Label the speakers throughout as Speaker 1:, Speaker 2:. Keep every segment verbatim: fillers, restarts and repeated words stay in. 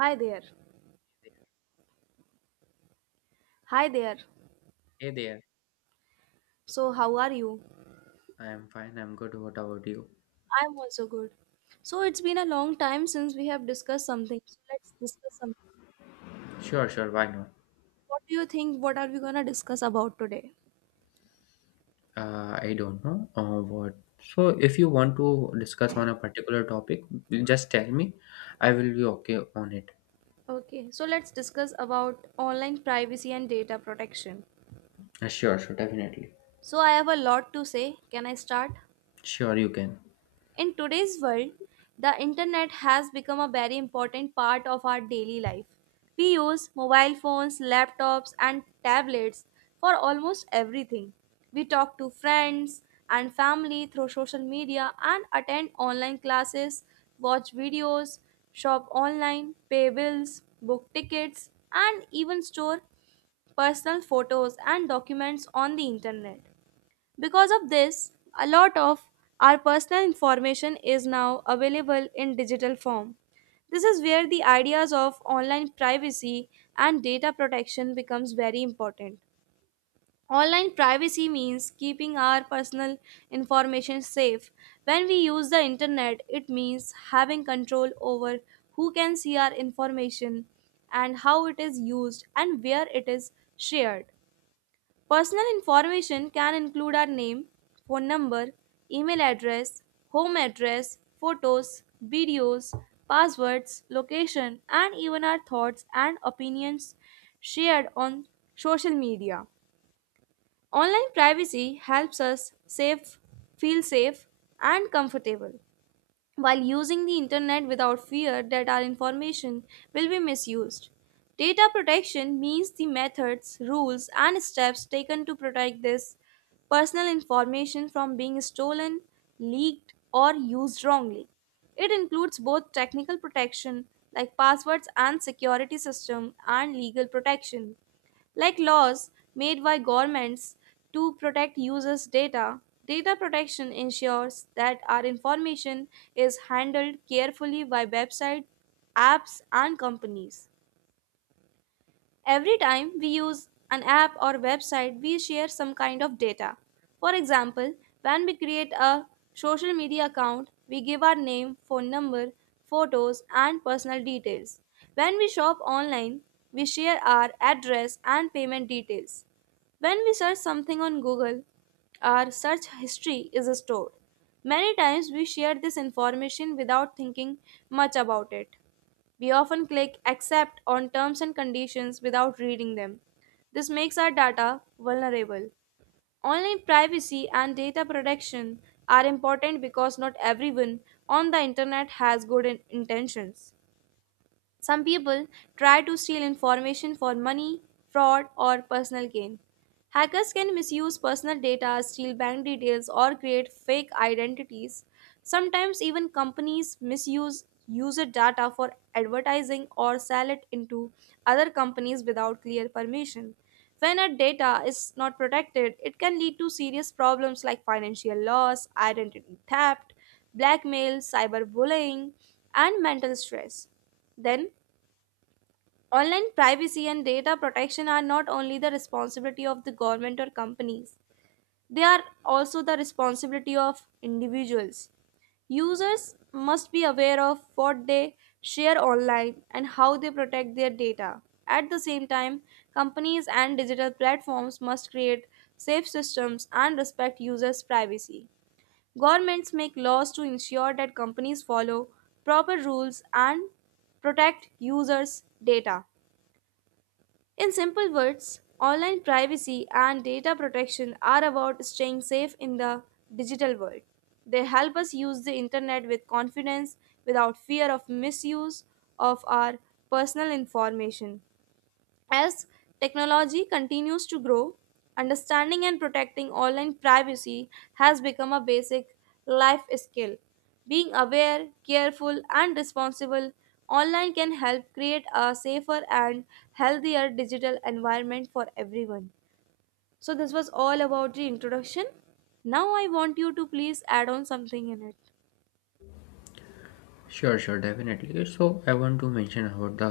Speaker 1: Hi there. Hi there.
Speaker 2: Hey there,
Speaker 1: So, how are you?
Speaker 2: I am fine, I'm good. What about you?
Speaker 1: I'm also good. So, it's been a long time since we have discussed something. So, let's discuss something.
Speaker 2: Sure, sure, why not?
Speaker 1: What do you think? What are we going to discuss about today?
Speaker 2: Uh, I don't know uh, what. So, if you want to discuss on a particular topic, just tell me. I will be okay on it.
Speaker 1: Okay, so let's discuss about online privacy and data protection.
Speaker 2: Uh, sure, sure, definitely.
Speaker 1: So, I have a lot to say. Can I start?
Speaker 2: Sure, you can.
Speaker 1: In today's world, the internet has become a very important part of our daily life. We use mobile phones, laptops, and tablets for almost everything. We talk to friends and family through social media and attend online classes, watch videos, shop online, pay bills, book tickets, and even store personal photos and documents on the internet. Because of this, a lot of our personal information is now available in digital form. This is where the ideas of online privacy and data protection becomes very important. Online privacy means keeping our personal information safe. When we use the internet, it means having control over who can see our information and how it is used and where it is shared. Personal information can include our name, phone number, email address, home address, photos, videos, passwords, location, and even our thoughts and opinions shared on social media. Online privacy helps us safe, feel safe, and comfortable while using the internet without fear that our information will be misused. Data protection means the methods, rules, and steps taken to protect this personal information from being stolen, leaked, or used wrongly. It includes both technical protection like passwords and security system, and legal protection like laws made by governments to protect users' data. Data protection ensures that our information is handled carefully by websites, apps, and companies. Every time we use an app or website, we share some kind of data. For example, when we create a social media account, we give our name, phone number, photos, and personal details. When we shop online, we share our address and payment details. When we search something on Google, our search history is stored. Many times we share this information without thinking much about it. We often click accept on terms and conditions without reading them. This makes our data vulnerable. Online privacy and data protection are important because not everyone on the internet has good in- intentions. Some people try to steal information for money, fraud, or personal gain. Hackers can misuse personal data, steal bank details, or create fake identities. Sometimes, even companies misuse user data for advertising or sell it into other companies without clear permission. When a data is not protected, it can lead to serious problems like financial loss, identity theft, blackmail, cyberbullying, and mental stress. Then, online privacy and data protection are not only the responsibility of the government or companies, they are also the responsibility of individuals. Users must be aware of what they share online and how they protect their data. At the same time, companies and digital platforms must create safe systems and respect users' privacy. Governments make laws to ensure that companies follow proper rules and protect users' data. In simple words, online privacy and data protection are about staying safe in the digital world. They help us use the internet with confidence without fear of misuse of our personal information. As technology continues to grow, understanding and protecting online privacy has become a basic life skill. Being aware, careful, and responsible online can help create a safer and healthier digital environment for everyone. So, this was all about the introduction. Now, I want you to please add on something in it.
Speaker 2: Sure, sure, definitely. So, I want to mention about the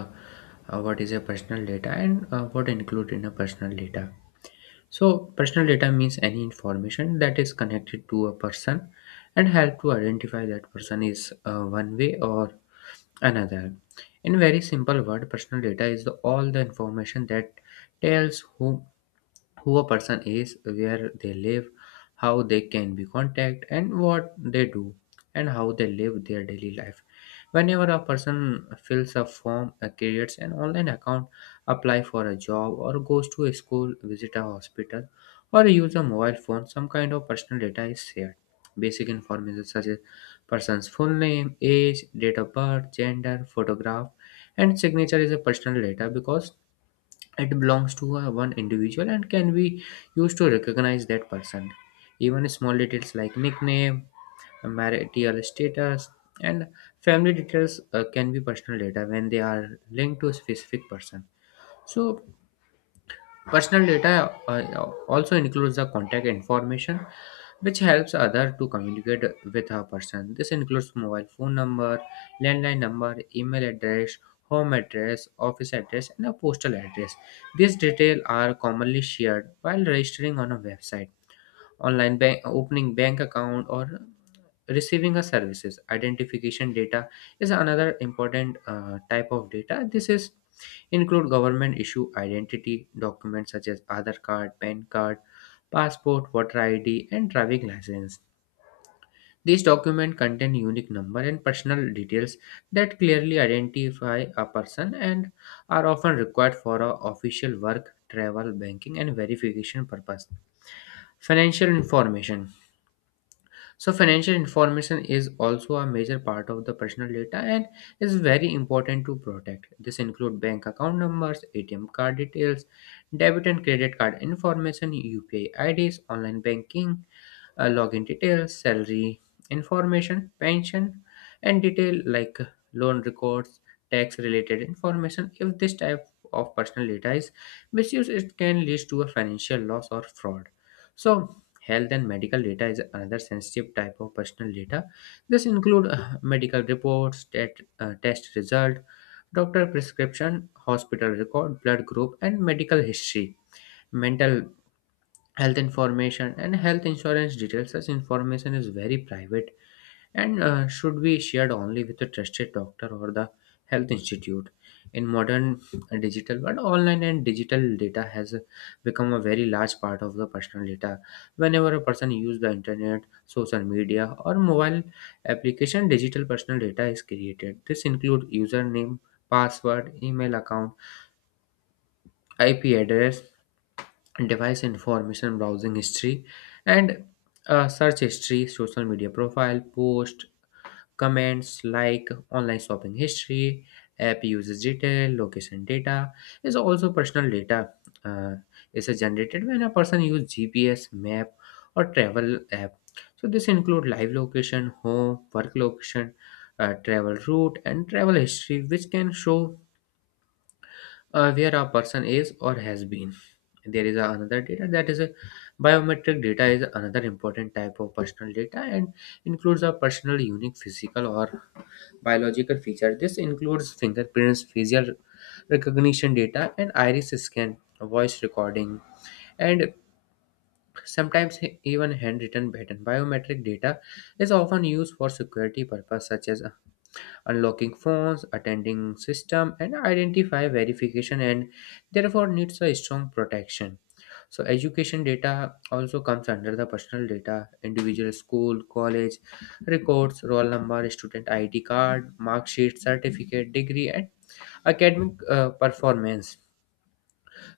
Speaker 2: uh, what is a personal data and uh, what include in a personal data. So, personal data means any information that is connected to a person and help to identify that person is uh, one way or another, in very simple word, personal data is the, all the information that tells who who a person is, where they live, how they can be contacted, and what they do, and how they live their daily life. Whenever a person fills a form, uh, creates an online account, apply for a job, or goes to a school, visit a hospital, or use a mobile phone, some kind of personal data is shared. Basic information such as person's full name, age, date of birth, gender, photograph, and signature is a personal data because it belongs to a one individual and can be used to recognize that person, even small details like nickname, marital status, and family details uh, can be personal data when they are linked to a specific person. So personal data uh, also includes the contact information, which helps other to communicate with a person. This includes mobile phone number, landline number, email address, home address, office address, and a postal address. These details are commonly shared while registering on a website, online bank, opening bank account, or receiving a services. Identification data is another important uh, type of data. This is include government issue identity documents such as Aadhaar card, P A N card, passport, voter id, and driving license. These documents contain unique number and personal details that clearly identify a person and are often required for a official work, travel, banking, and verification purpose. Financial information, so financial information is also a major part of the personal data and is very important to protect. This include bank account numbers, A T M card details, debit and credit card information, U P I I Ds, online banking, uh, login details, salary information, pension, and detail like loan records, tax related information. If this type of personal data is misused, it can lead to a financial loss or fraud. So, health and medical data is another sensitive type of personal data. This include uh, medical reports, tet- uh, test result, doctor prescription, hospital record, blood group, and medical history, mental health information, and health insurance details. Such information is very private and uh, should be shared only with a trusted doctor or the health institute. In modern digital world, online and digital data has become a very large part of the personal data. Whenever a person uses the internet, social media, or mobile application, digital personal data is created. This include username, password, email account, IP address, device information, browsing history, and uh, search history, social media profile post, comments like online shopping history, app usage detail. Location data is also personal data, uh, is generated when a person uses GPS map or travel app. So this include live location, home work location, uh, travel route, and travel history, which can show uh, where a person is or has been. There is a- another data that is a biometric data is another important type of personal data and includes a personal unique physical or biological feature. This includes fingerprints, facial recognition data, and iris scan, voice recording, and sometimes even handwritten pattern. Biometric data is often used for security purpose such as unlocking phones, attending system, and identify verification, and therefore needs a strong protection. So education data also comes under the personal data, individual school, college records, roll number, student I D card, mark sheet, certificate, degree, and academic uh, performance.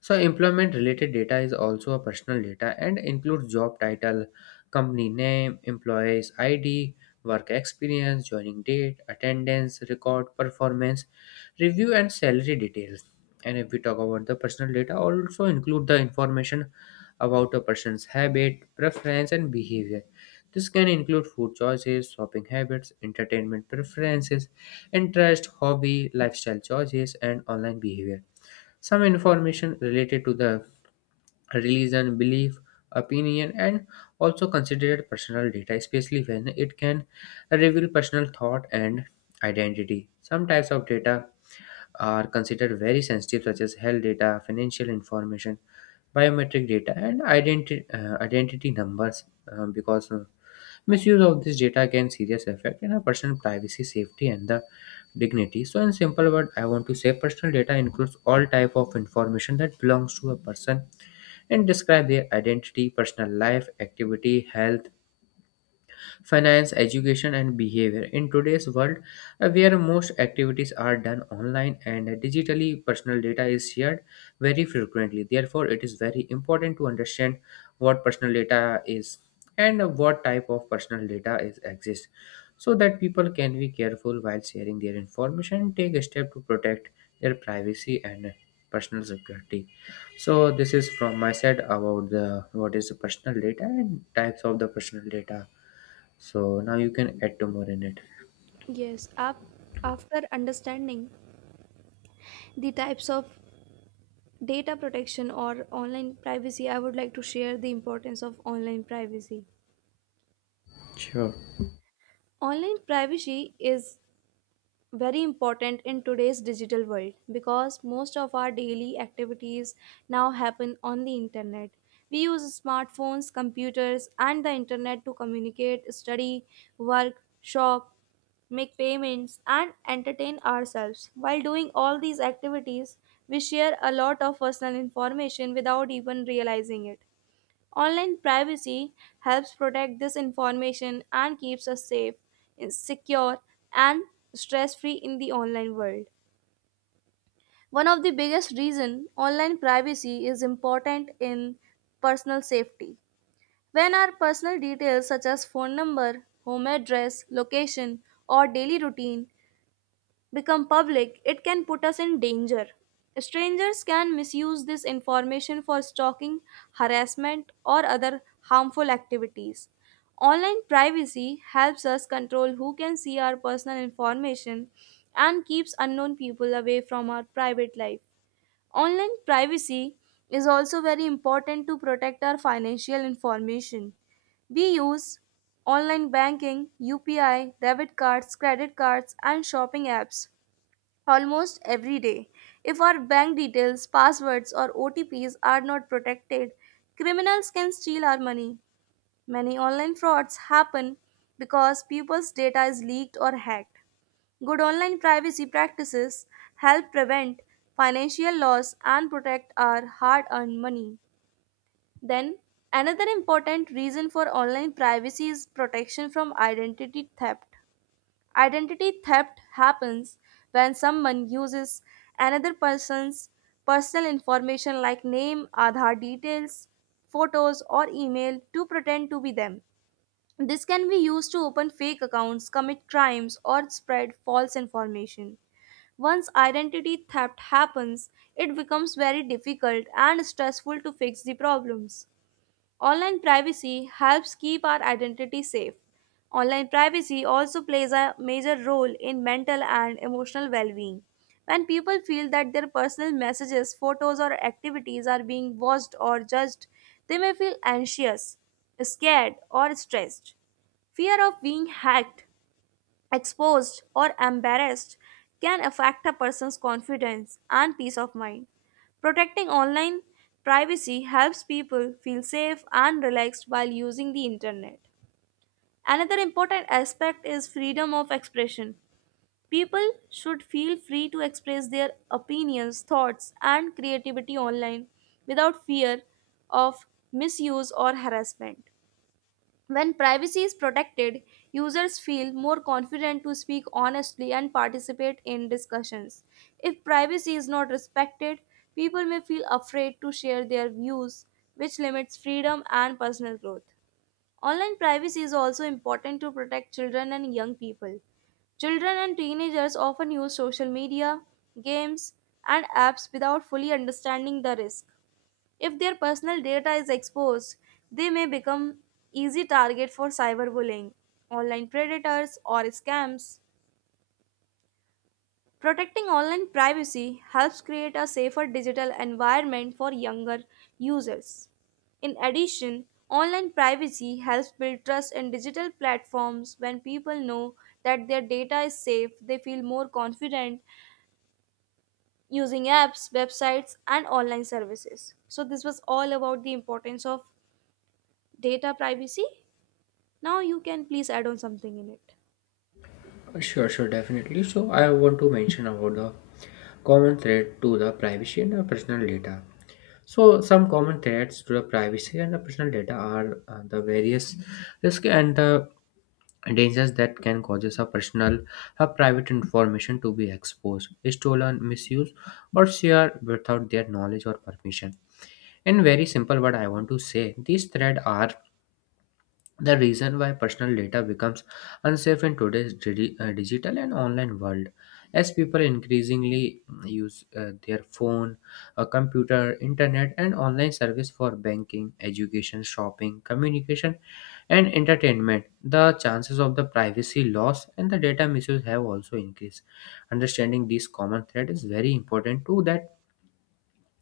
Speaker 2: So employment related data is also a personal data and includes job title, company name, employees I D, work experience, joining date, attendance, record performance, review, and salary details. And if we talk about the personal data, also include the information about a person's habit, preference, and behavior. This can include food choices, shopping habits, entertainment preferences, interest, hobby, lifestyle choices, and online behavior. Some information related to the religion, belief, opinion, and also considered personal data, especially when it can reveal personal thought and identity. Some types of data are considered very sensitive, such as health data, financial information, biometric data, and identi- uh, identity numbers, uh, because uh, misuse of this data can serious affect in a person's privacy, safety, and the dignity. So, in simple word, I want to say personal data includes all type of information that belongs to a person and describe their identity, personal life, activity, health, finance, education, and behavior. In today's world, uh, where most activities are done online and digitally, personal data is shared very frequently. Therefore, it is very important to understand what personal data is and what type of personal data is exists, so that people can be careful while sharing their information, take a step to protect their privacy and personal security. So this is from my side about the what is the personal data and types of the personal data. So now you can add to more in it.
Speaker 1: Yes, up after understanding the types of data protection or online privacy, I would like to share the importance of online privacy.
Speaker 2: Sure.
Speaker 1: Online privacy is very important in today's digital world because most of our daily activities now happen on the internet. We use smartphones, computers, and the internet to communicate, study, work, shop, make payments, and entertain ourselves. While doing all these activities, we share a lot of personal information without even realizing it. Online privacy helps protect this information and keeps us safe, secure, and stress free in the online world. One of the biggest reason online privacy is important in personal safety. When our personal details such as phone number, home address, location, or daily routine become public, it can put us in danger. Strangers can misuse this information for stalking, harassment, or other harmful activities. Online privacy helps us control who can see our personal information and keeps unknown people away from our private life. Online privacy is also very important to protect our financial information. We use online banking, U P I, debit cards, credit cards, and shopping apps almost every day. If our bank details, passwords, or O T Ps are not protected, criminals can steal our money. Many online frauds happen because people's data is leaked or hacked. Good online privacy practices help prevent financial loss and protect our hard earned money. Then, another important reason for online privacy is protection from identity theft. Identity theft happens when someone uses another person's personal information like name, Aadhaar details, photos, or email to pretend to be them. This can be used to open fake accounts, commit crimes, or spread false information. Once identity theft happens, it becomes very difficult and stressful to fix the problems. Online privacy helps keep our identity safe. Online privacy also plays a major role in mental and emotional well being. When people feel that their personal messages, photos, or activities are being watched or judged, they may feel anxious, scared, or stressed. Fear of being hacked, exposed, or embarrassed can affect a person's confidence and peace of mind. Protecting online privacy helps people feel safe and relaxed while using the internet. Another important aspect is freedom of expression. People should feel free to express their opinions, thoughts, and creativity online without fear of misuse or harassment. When privacy is protected, users feel more confident to speak honestly and participate in discussions. If privacy is not respected, people may feel afraid to share their views, which limits freedom and personal growth. Online privacy is also important to protect children and young people. Children and teenagers often use social media, games, and apps without fully understanding the risk. If their personal data is exposed, they may become easy target for cyberbullying, online predators, or scams. Protecting online privacy helps create a safer digital environment for younger users. In addition, online privacy helps build trust in digital platforms. When people know that their data is safe, they feel more confident using apps, websites, and online services. So, this was all about the importance of data privacy. Now you can please add on something in it.
Speaker 2: Sure, sure, definitely. So I want to mention about the common thread to the privacy and the personal data. So some common threats to the privacy and the personal data are uh, the various risk and the dangers that can causes a personal a private information to be exposed, stolen, misused, or shared without their knowledge or permission. In very simple word, I want to say, these threats are the reason why personal data becomes unsafe in today's digi- uh, digital and online world. As people increasingly use uh, their phone, a computer, internet, and online service for banking, education, shopping, communication, and entertainment, the chances of the privacy loss and the data misuse have also increased. Understanding these common threats is very important to that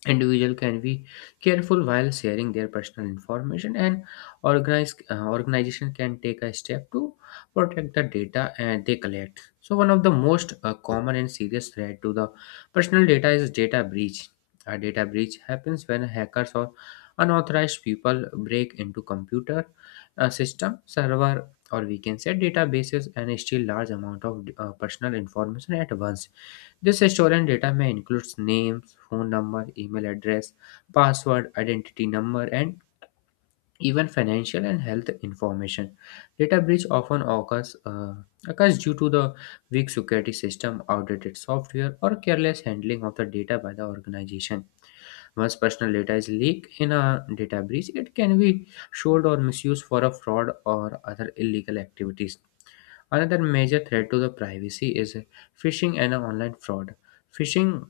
Speaker 2: individual can be careful while sharing their personal information, and organize, uh, organization can take a step to protect the data and they collect. So one of the most uh, common and serious threat to the personal data is data breach. A data breach happens when hackers or unauthorized people break into computer uh, system, server, or we can say databases, and steal large amount of uh, personal information at once. This stolen data may include name, phone number, email address, password, identity number, and even financial and health information. Data breach often occurs, uh, occurs due to the weak security system, outdated software, or careless handling of the data by the organization. Once personal data is leaked in a data breach, it can be sold or misused for a fraud or other illegal activities. Another major threat to the privacy is phishing and online fraud. Phishing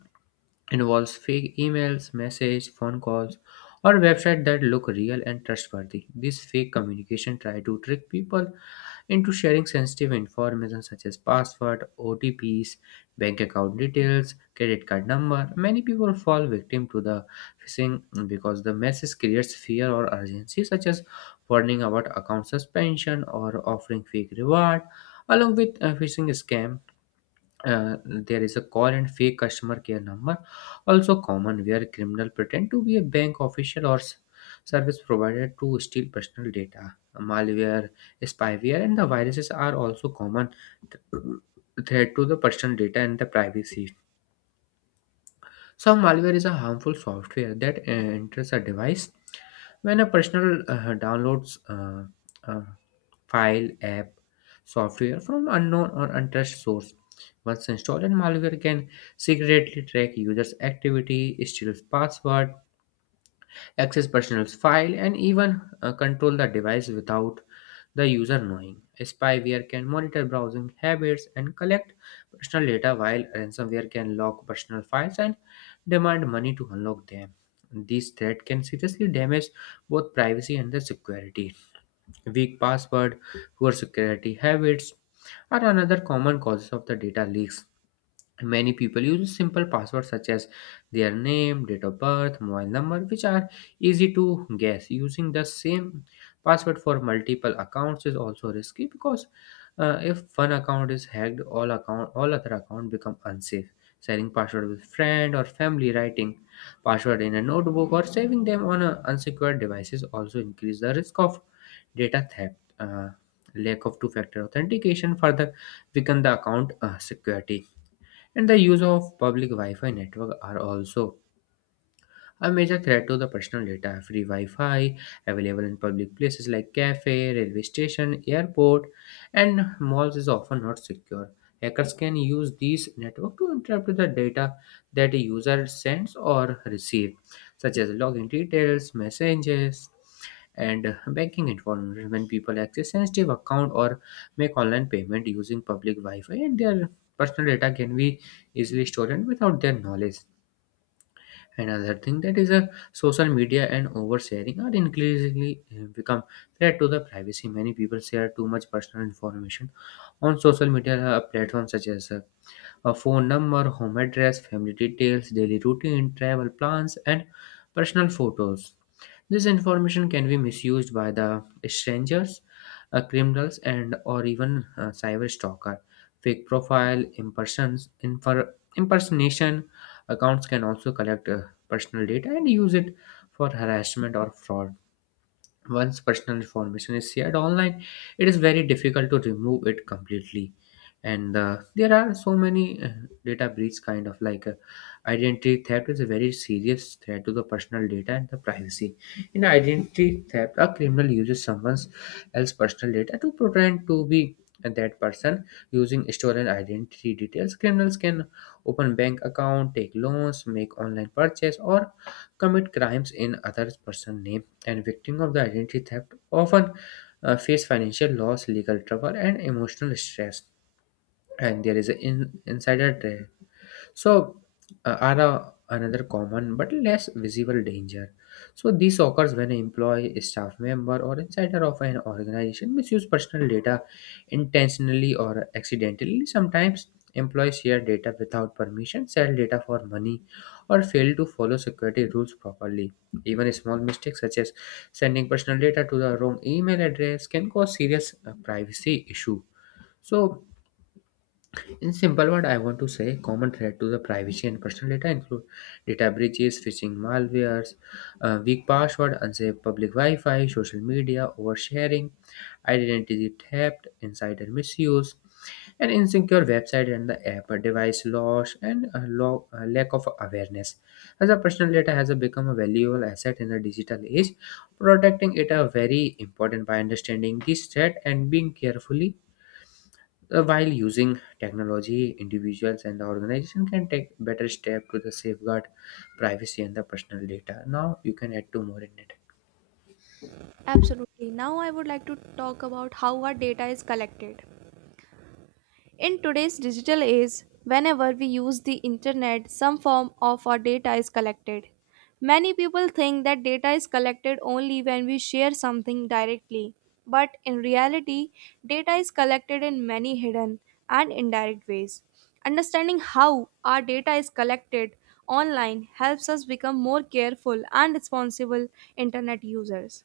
Speaker 2: involves fake emails, messages, phone calls, or websites that look real and trustworthy. This fake communication try to trick people into sharing sensitive information such as password, O T Ps, bank account details, credit card number. Many people fall victim to the phishing because the message creates fear or urgency, such as warning about account suspension or offering fake reward. Along with a phishing scam, uh, there is a call and fake customer care number also common, where criminal pretend to be a bank official or s- service provider to steal personal data. Malware, spyware, and the viruses are also common th- threat to the personal data and the privacy. So malware is a harmful software that uh, enters a device when a personal uh, downloads uh, uh, file, app, software from unknown or untrusted source. Once installed, malware can secretly track users' activity, steal password, access personal file, and even uh, control the device without the user knowing. Spyware can monitor browsing habits and collect personal data, while ransomware can lock personal files and demand money to unlock them. These threats can seriously damage both privacy and the security. Weak password, poor security habits are another common causes of the data leaks. Many people use simple passwords such as their name, date of birth, mobile number, which are easy to guess. Using the same password for multiple accounts is also risky because uh, if one account is hacked, all account all other account become unsafe. Sharing password with friend or family, writing password in a notebook, or saving them on a unsecured devices also increase the risk of data theft. Uh, lack of two-factor authentication further weaken the account uh, security. And the use of public Wi Fi network are also a major threat to the personal data. Free Wi Fi available in public places like cafe, railway station, airport, and malls is often not secure. Hackers can use these network to interrupt the data that a user sends or receives, such as login details, messages, and uh, banking information when people access sensitive account or make online payment using public Wi-Fi and their personal data can be easily stolen without their knowledge. Another thing that is a social media and oversharing are increasingly uh, become threat to the privacy. Many people share too much personal information on social media uh, platforms such as uh, a phone number, home address, family details, daily routine, travel plans, and personal photos. This information can be misused by the strangers, uh, criminals, and or even uh, cyber stalker. Fake profile, impersons, infer, impersonation accounts can also collect uh, personal data and use it for harassment or fraud. Once personal information is shared online, it is very difficult to remove it completely. And uh, there are so many uh, data breach kind of like uh, identity theft is a very serious threat to the personal data and the privacy. In identity theft, a criminal uses someone's else personal data to pretend to be that person using stolen identity details. Criminals can open bank account, take loans, make online purchase, or commit crimes in other person's name and victims of the identity theft often uh, face financial loss, legal trouble, and emotional stress. And there is an in- insider so, uh, are a, another common but less visible danger. So, this occurs when an employee, a staff member, or insider of an organization misuse personal data intentionally or accidentally. Sometimes, employees share data without permission, sell data for money, or fail to follow security rules properly. Even small mistakes such as sending personal data to the wrong email address can cause serious uh, privacy issue. So, in simple word, I want to say common threat to the privacy and personal data include data breaches, phishing, malwares, uh, weak password, unsafe public Wi-Fi, social media, oversharing, identity theft, insider misuse, and insecure website and the app, device loss, and a lo- a lack of awareness. As a personal data has become a valuable asset in the digital age, protecting it are very important by understanding this threat and being carefully uh, while using technology, individuals and the organization can take better step to the safeguard privacy and the personal data. Now you can add to more in it.
Speaker 1: Absolutely. Now I would like to talk about how our data is collected. In today's digital age, whenever we use the internet, some form of our data is collected. Many people think that data is collected only when we share something directly, but in reality, data is collected in many hidden and indirect ways. Understanding how our data is collected online helps us become more careful and responsible internet users.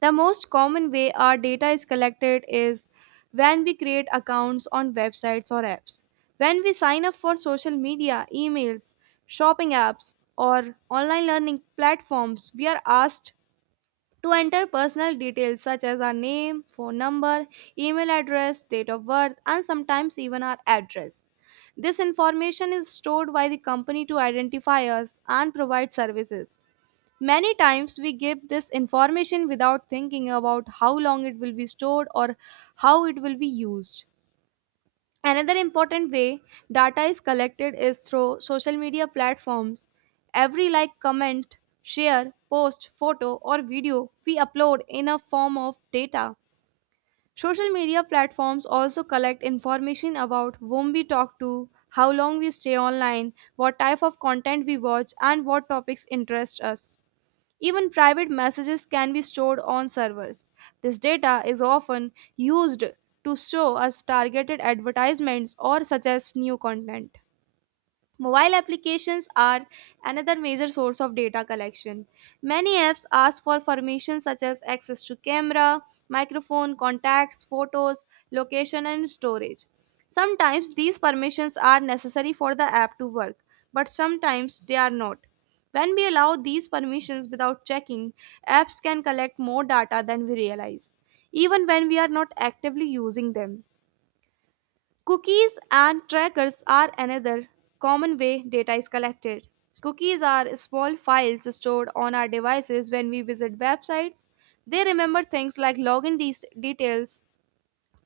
Speaker 1: The most common way our data is collected is when we create accounts on websites or apps. When we sign up for social media, emails, shopping apps, or online learning platforms, we are asked to enter personal details such as our name, phone number, email address, date of birth, and sometimes even our address. This information is stored by the company to identify us and provide services. Many times we give this information without thinking about how long it will be stored or how it will be used. Another important way data is collected is through social media platforms. Every like, comment, share, post, photo, or video we upload in a form of data. Social media platforms also collect information about whom we talk to, how long we stay online, what type of content we watch, and what topics interest us. Even private messages can be stored on servers. This data is often used to show us targeted advertisements or suggest new content. Mobile applications are another major source of data collection. Many apps ask for permissions such as access to camera, microphone, contacts, photos, location, and storage. Sometimes these permissions are necessary for the app to work, but sometimes they are not. When we allow these permissions without checking, apps can collect more data than we realize, even when we are not actively using them. Cookies and trackers are another common way data is collected. Cookies are small files stored on our devices when we visit websites. They remember things like login de- details,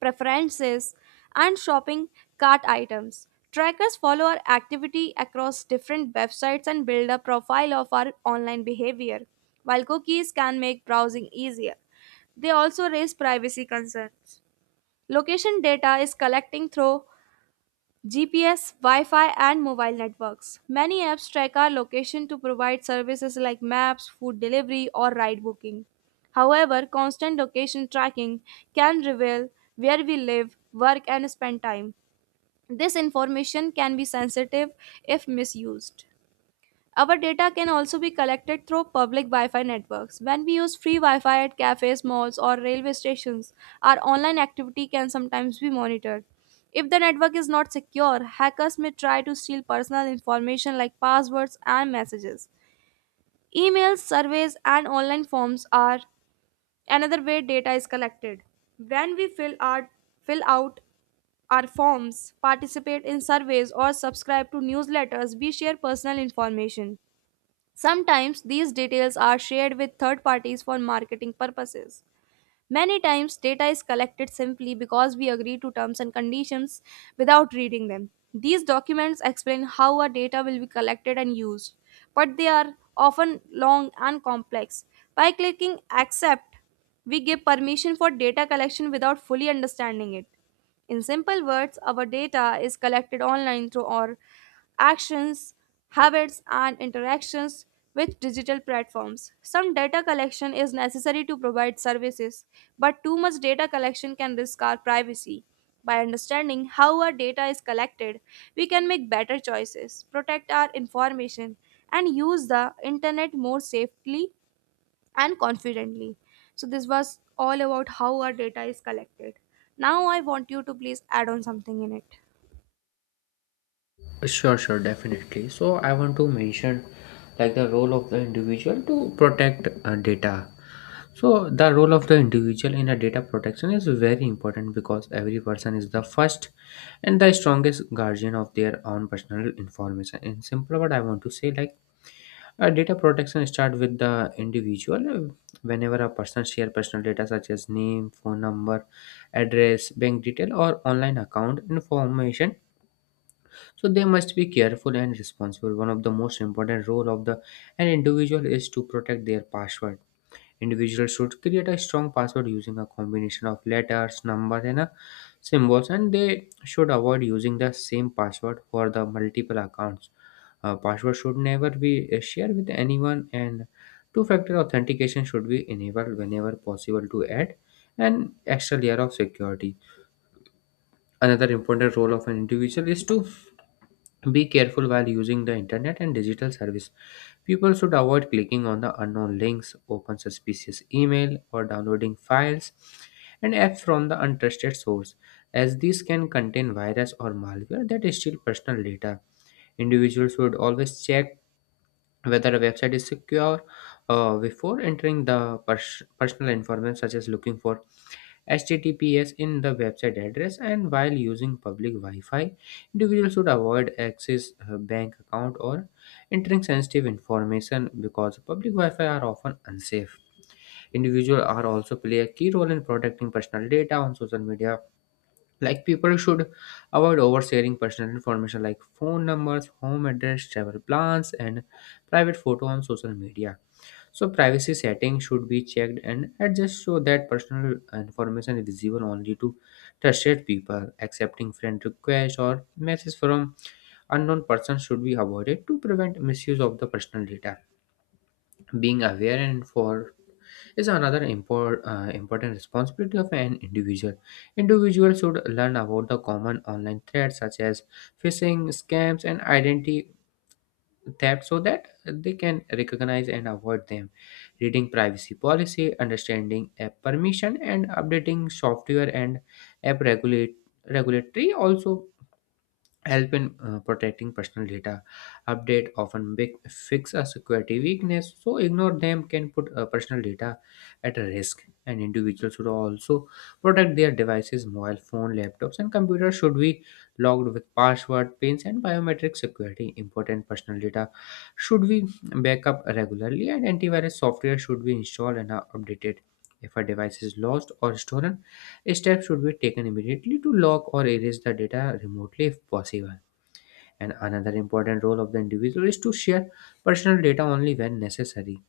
Speaker 1: preferences, and shopping cart items. Trackers follow our activity across different websites and build a profile of our online behavior. While cookies can make browsing easier, they also raise privacy concerns. Location data is collecting through G P S, Wi Fi, and mobile networks. Many apps track our location to provide services like maps, food delivery, or ride booking. However, constant location tracking can reveal where we live, work, and spend time. This information can be sensitive if misused. Our data can also be collected through public Wi Fi networks. When we use free Wi Fi at cafes, malls, or railway stations, our online activity can sometimes be monitored. If the network is not secure, hackers may try to steal personal information like passwords and messages. Emails, surveys, and online forms are another way data is collected. When we fill, our, fill out our forms, participate in surveys, or subscribe to newsletters, we share personal information. Sometimes these details are shared with third parties for marketing purposes. Many times, data is collected simply because we agree to terms and conditions without reading them. These documents explain how our data will be collected and used, but they are often long and complex. By clicking accept, we give permission for data collection without fully understanding it. In simple words, our data is collected online through our actions, habits, and interactions with digital platforms. Some data collection is necessary to provide services, but too much data collection can risk our privacy. By understanding how our data is collected, we can make better choices, protect our information, and use the internet more safely and confidently. So, this was all about how our data is collected. Now, I want you to please add on something in it.
Speaker 2: Sure, sure, definitely. So I want to mention like the role of the individual to protect uh, data. So the role of the individual in a data protection is very important because every person is the first and the strongest guardian of their own personal information. In simple word, I want to say like Uh, data protection start with the individual. Uh, Whenever a person share personal data such as name, phone number, address, bank detail, or online account information, so they must be careful and responsible. One of the most important role of the an individual is to protect their password. Individuals should create a strong password using a combination of letters, numbers, and uh, symbols, and they should avoid using the same password for the multiple accounts. Uh, password should never be uh, shared with anyone, and two-factor authentication should be enabled whenever possible to add an extra layer of security. Another important role of an individual is to be careful while using the internet and digital service. People should avoid clicking on the unknown links, open suspicious email, or downloading files and apps from the untrusted source, as these can contain virus or malware that steal personal data. Individuals should always check whether a website is secure uh, before entering the pers- personal information, such as looking for H T T P S in the website address and while using public Wi-Fi, individuals should avoid access uh, bank account or entering sensitive information because public Wi-Fi are often unsafe. Individuals are also play a key role in protecting personal data on social media. Like people should avoid oversharing personal information like phone numbers, home address, travel plans, and private photo on social media so privacy settings should be checked and adjusted so that personal information is visible only to trusted people. Accepting friend requests or messages from unknown persons should be avoided to prevent misuse of the personal data. Being aware and informed is another impor uh, important responsibility of an individual. Individuals should learn about the common online threats such as phishing, scams, and identity that so that they can recognize and avoid them, reading privacy policy, understanding app permission, and updating software and app regulate regulatory also help in uh, protecting personal data. Update often big fix a security weakness so ignore them can put uh, personal data at a risk, and individuals should also protect their devices. Mobile phone, laptops, and computers should be logged with password, pins, and biometric security. Important personal data should be backup regularly and antivirus software should be installed and uh, updated. If a device is lost or stolen, steps should be taken immediately to lock or erase the data remotely if possible. And another important role of the individual is to share personal data only when necessary.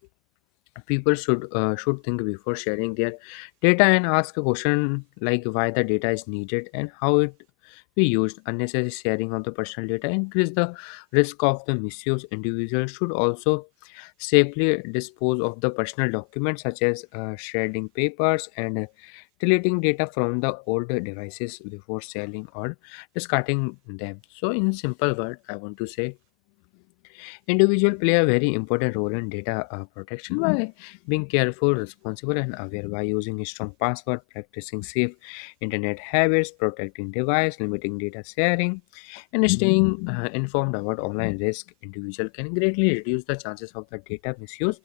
Speaker 2: People should uh, should think before sharing their data and ask a question like why the data is needed and how it be used. Unnecessary sharing of the personal data increase the risk of the misuse. Individuals should also safely dispose of the personal documents, such as uh, shredding papers and uh, deleting data from the old devices before selling or discarding them. So in simple word I want to say individuals play a very important role in data uh, protection by being careful, responsible, and aware. By using a strong password, practicing safe internet habits, protecting device, limiting data sharing, and staying uh, informed about online risk, individual can greatly reduce the chances of the data misuse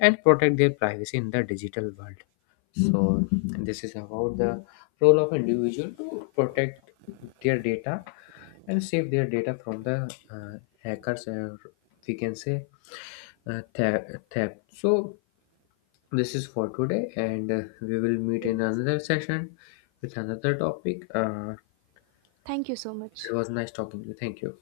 Speaker 2: and protect their privacy in the digital world. So this is about the role of individual to protect their data and save their data from the uh, hackers, or we can say uh, theft. theft. So this is for today, and uh, we will meet in
Speaker 1: Yes.
Speaker 2: another session with another topic. Uh,
Speaker 1: Thank you so much.
Speaker 2: it was nice talking to you. Thank you.